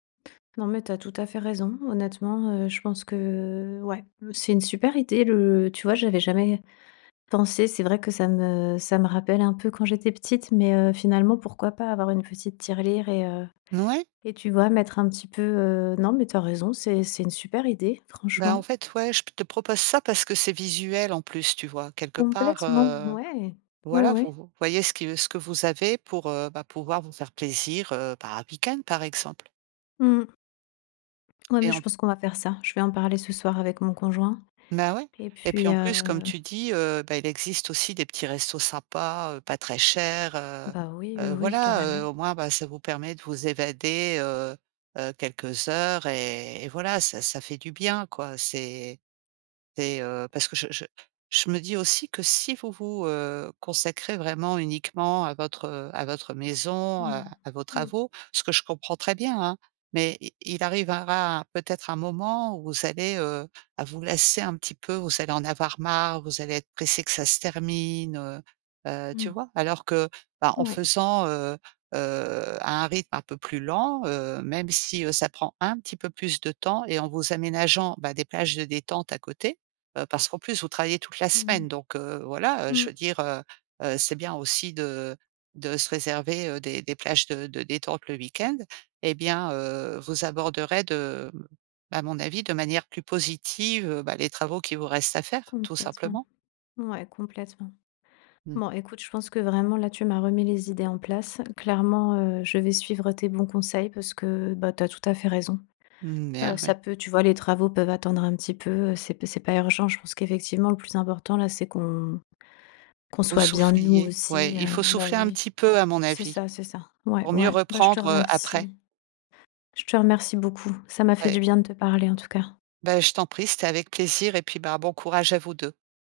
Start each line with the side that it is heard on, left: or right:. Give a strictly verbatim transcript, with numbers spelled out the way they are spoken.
left: Non, mais tu as tout à fait raison. Honnêtement, heu, je pense que ouais, c'est une super idée, le tu vois? J'avais jamais pensé, c'est vrai que ça me ça me rappelle un peu quand j'étais petite mais heu, finalement, pourquoi pas avoir une petite tirelire et heu
right: N ouais.
left: et tu vois? Mettre un petit peu, heu non, mais tu as raison, c'est c'est une super idée,
right: Bah, en
left: franchement.
right: fait, ouais, je te propose ça parce que c'est visuel en plus, tu vois? Quelque part,
left: Complètement,
right: heu,
left: ouais, ouais,
right: voilà, vo
left: ouais.
right: vo voyez ce qui ce que vous avez pour, heu, bah, pouvoir vous faire plaisir, heu, par un week-end par exemple.
left: Mmh. Ouais, mais
right: Et
left: je
right: en
left: pense qu'on va faire ça. Je vais en parler ce soir avec mon conjoint,
right: Mais ouais.
left: et
right: Et puis
left: puis
right: en plus, comme
left: heu
right: tu dis, heu, bah, il existe aussi des petits restos, sympas heu, pas très chers, heu
left: Bah, oui, oui,
right: heu,
left: oui,
right: voilà.
left: carrément.
right: Heu, au moins, bah, ça vous permet de vous évader, heu heu, quelques heures et et voilà, ça ça fait du bien, quoi. C'est c'est, heu, parce que je je je me dis aussi que si vous vous, heu, consacrez vraiment uniquement à votre à votre maison, à
left: Mmh,
right: à vos
left: mmh.
right: travaux, ce que je comprends très bien hein, mais i il arrivera peut-être un moment où vous allez, heu, vous lasser un petit peu, vous allez en avoir marre, vous allez être pressé que ça se termine, heu, tu
left: Mmh.
right: vois? Alors que bah, en
left: Ouais.
right: faisant, heu heu, à un rythme un peu plus lent, heu, même si, heu, ça prend un petit peu plus de temps et en vous aménageant, bah, des plages de détente à côté. Heu, parce qu'en plus vous travaillez toute la
left: Mmh mh.
right: semaine, donc heu, voilà. Je
left: Mmh.
right: veux dire, heu heu, c'est bien aussi de de se réserver, heu, des des plages de de détente le week-end. Eh bien, heu, vous aborderez de à mon avis, de manière plus positive, bah, les travaux qui vous restent à faire, tout
left: Complètement,
right: simplement.
left: ouais, complètement.
right: Mmh.
left: Bon, écoute, je pense que vraiment là, tu m'as remis les idées en place. Clairement, heu, je vais suivre tes bons conseils parce que, bah, tu as tout à fait raison.
right: Mmh,
left: Heu,
right: bien
left: ça
right: ouais.
left: peut tu vois? Les travaux peuvent attendre un petit peu, c'est p c'est pas urgent. Je pense qu'effectivement, le plus important, là, c'est qu'on qu'on
right: Au
left: soit bien nous
right: soufflier, ouais,
left: aussi,
right: il
left: heu
right: faut
left: bah,
right: souffler un
left: oui,
right: petit peu à mon
left: c'est
right: avis
left: ça, c'est ça, ouais,
right: pour mieux
left: ouais, bah, je te
right: reprendre, heu, après.
left: remercie. Je te remercie beaucoup. Ça m'a fait du
right: Ouais.
left: bien de te parler en tout cas.
right: Bah, je t'en prie, c'était avec plaisir et puis, bah, bon courage à vous deux.